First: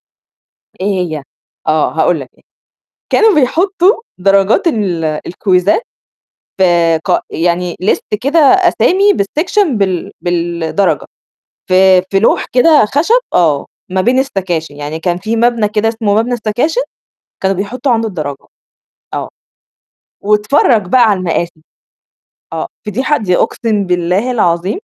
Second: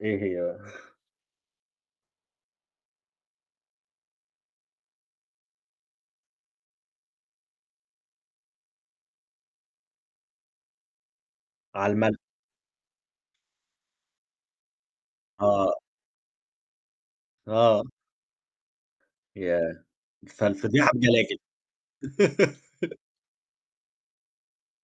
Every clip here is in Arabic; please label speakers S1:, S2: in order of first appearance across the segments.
S1: إيه هي بقى؟
S2: إيه هي؟ آه، هاقول لك، كانوا بيحطوا درجات ال آآ، الكويزات آآ، قا يعني ليست كده أسامي بالسكشن بال بالدرجة،
S1: على
S2: في
S1: الملأ.
S2: في لوح كده خشب آه، ما بين السكاشن يعني كان في مبنى
S1: آه.
S2: كده اسمه مبنى السكاشن كانوا
S1: آه.
S2: بيحطوا عنده الدرجة، آه.
S1: ياه!
S2: واتفرَّج
S1: فالفضيحة
S2: بقى
S1: بجلاجل.
S2: عالمآسي. آه، فضيحة؟! دي أقسم بالله العظيم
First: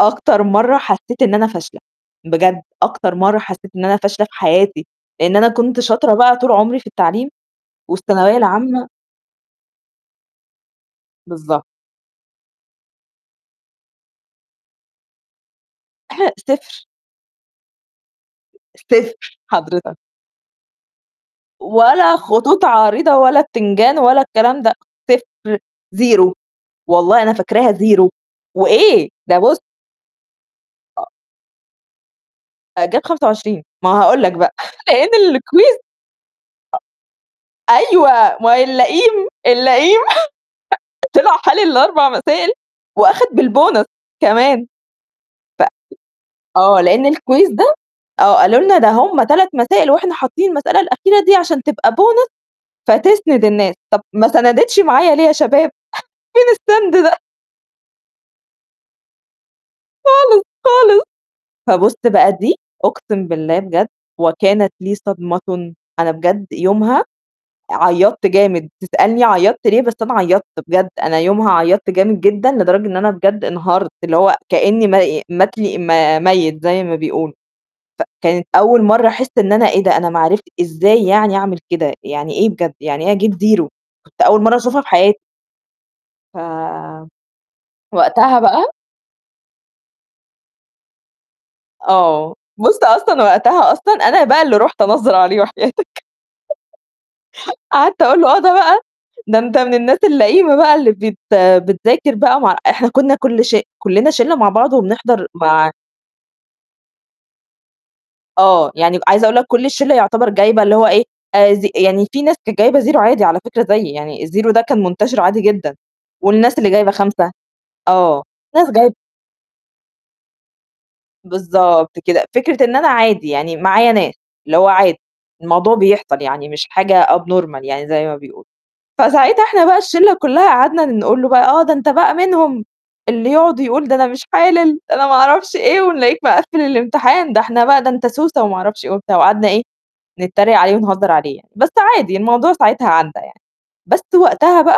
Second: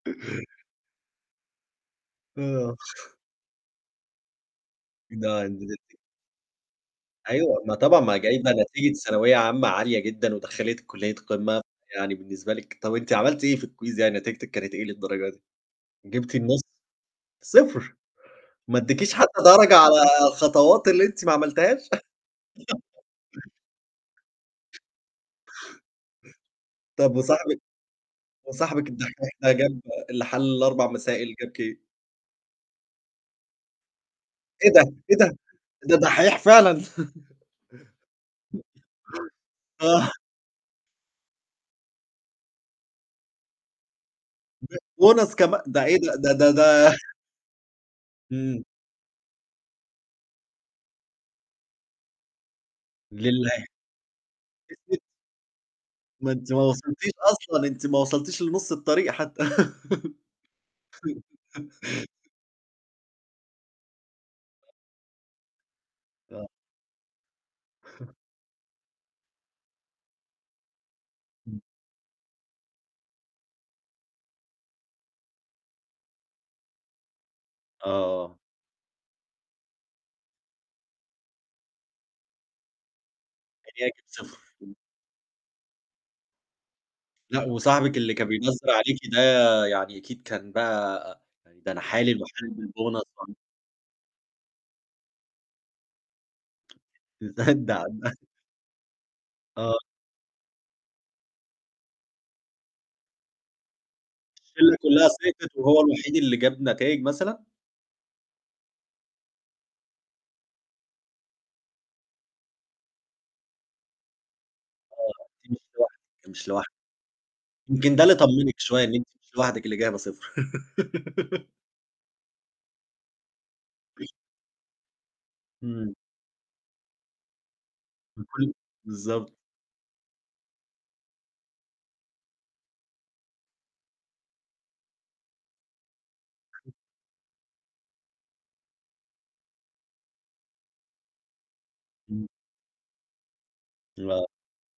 S2: أكتر مرّه حسيت إن أنا فاشلة، بجد
S1: آه.
S2: أكتر مرّه حسيت إن أنا فاشلة في حياتي، لإن أنا
S1: [unintelligible]
S2: كنت شاطرة بقى طول عمري في التعليم
S1: أيوه، ما طبعًا ما
S2: والثانوية
S1: جايبة
S2: العامة.
S1: نتيجة ثانوية عامة عالية جدًا، ودخّلتك كُلية قمة،
S2: بالضبط.
S1: يعني بالنسبة لِك طَب أنتِ عملتِ إيه في الquiz يعني نتيجتِك كانت إيه للدرجة دي؟ جبتِ النُصّ؟
S2: 0.
S1: 0! ما اديكيش
S2: 0
S1: حتى درجة على
S2: حضرتك.
S1: الخطوات اللي أنتِ ما عملتيهاش؟
S2: ولا خطوط عريضة ولا بتنجان ولا الكلام ده، 0 0
S1: طَب
S2: والله أنا
S1: وصاحبِك
S2: فاكراها 0
S1: وصاحبِك
S2: وإيه؟
S1: الدحّيح
S2: ده
S1: ده
S2: بُصّ
S1: جاب اللي حل ال4
S2: آه
S1: مسائل، جاب كام؟
S2: جاب 25 ما هاقول لك بقى،
S1: إيه ده!
S2: لأن
S1: إيه ده!
S2: الكويز
S1: ده دحّيح فعلًا!
S2: أيوه، ما هو اللئيم، اللئيم
S1: آه
S2: طلع حالل ال4 مسائل وأخَد بالبونص كمان.
S1: [unintelligible] bonus كمان!
S2: ف
S1: ده إيه ده ده ده ده
S2: آه لأن الكويز ده، آه قالوا
S1: إمم.
S2: لنا ده هم 3 مسائل واحنا حاطين المسألة الأخيرة دي عشان تبقى bonus فتسند
S1: لله.
S2: الناس، طَب ما سَنَدِتش معايا ليه يا شباب،
S1: ما
S2: فين
S1: أنتِ ما
S2: السند
S1: وصلتيش
S2: ده؟
S1: أصلًا، أنت ما وصلتيش لنُصّ الطريق حتى.
S2: خالص، خالص فبُصّ بقى دي أقسم بالله بجد وكانت لي صدمةٌ، أنا
S1: آه.
S2: بجد يومها عيّطت جامد، تسألني عيّطت ليه، بس أنا عيّطت بجد، أنا يومها
S1: إمم.
S2: عيّطت جامد جدًا، لدرجة إن أنا بجد انهارت، اللي هو كأني م مات لي م ميت زي ما بيقولوا،
S1: آه.
S2: فكانت أول مرّه أحس إن أنا إيه ده أنا ما عرفت إزاي يعني أعمل كده، يعني إيه بجد، يعني إيه أجيب 0؟
S1: [unintelligible]
S2: كانت
S1: صفر.
S2: أول مرّه
S1: امم.
S2: أشوفها في حياتي. ف
S1: لأ، وصاحبِك اللي كان
S2: وقتها
S1: بينظّر
S2: بقى
S1: عليكِ ده يعني أكيد كان بقى ده أنا حالِل
S2: آه،
S1: وحالِل
S2: بُصّ
S1: بالبونص
S2: أصلًا
S1: [unintelligible]
S2: وقتها أصلًا أنا بقى اللي رُحت أنظَّر عليه وحياتك قعدت
S1: [unintelligible]
S2: أقول له: "آه ده بقى ده، ده أنت من
S1: آه.
S2: الناس اللئيمة بقى اللي بت آآ، بتذاكر بقى مع" إحنا كنا كُلّ ش كلّنا شلّة مع بعض
S1: الشِلّة كُلّها
S2: وبنحضر
S1: سِقطِت
S2: مع
S1: وهو الوحيد اللي جاب نتايج مثلًا؟
S2: آه، يعني عايزة أقول لك كُلّ الشلّة يعتبر جايبة اللي هو إيه زي يعني في ناس جايبة 0 عادي على فكرة زيي، يعني ال0 ده كان
S1: آه،
S2: منتشِرّ عادي
S1: أنتِ
S2: جدًا،
S1: مش لوحدِك، مش
S2: والناس اللي
S1: لوحدِك،
S2: جايبة 5
S1: يمكن ده اللي
S2: آه،
S1: طمِّنِك
S2: ناس
S1: شوية
S2: جايب
S1: إن أنتِ مش لوحدِك اللي جايبة صفر.
S2: بالضبط كده، فكرة إن أنا عادي يعني معايا ناس، اللي هو عادي، الموضوع
S1: إمم.
S2: بيحصل يعني، مش حاجة abnormal يعني زي ما بيقولوا،
S1: [unintelligible] بالضبط.
S2: فساعتها إحنا بقى الشلّة كلها قعدنا نقول له بقى: "آه، ده أنت بقى منهم اللي يقعد ويقول ده أنا مش حالل ده أنا ما أعرفش إيه ونلاقيك مقفِّل الامتحان ده إحنا بقى ده أنت سوسة وما أعرفش إيه" وبتاع، وقعدنا إيه نتريق عليه ونهزّر عليه يعني، بس عادي
S1: إمم.
S2: الموضوع ساعتها عدّى يعني، بس
S1: آه.
S2: وقتها بقى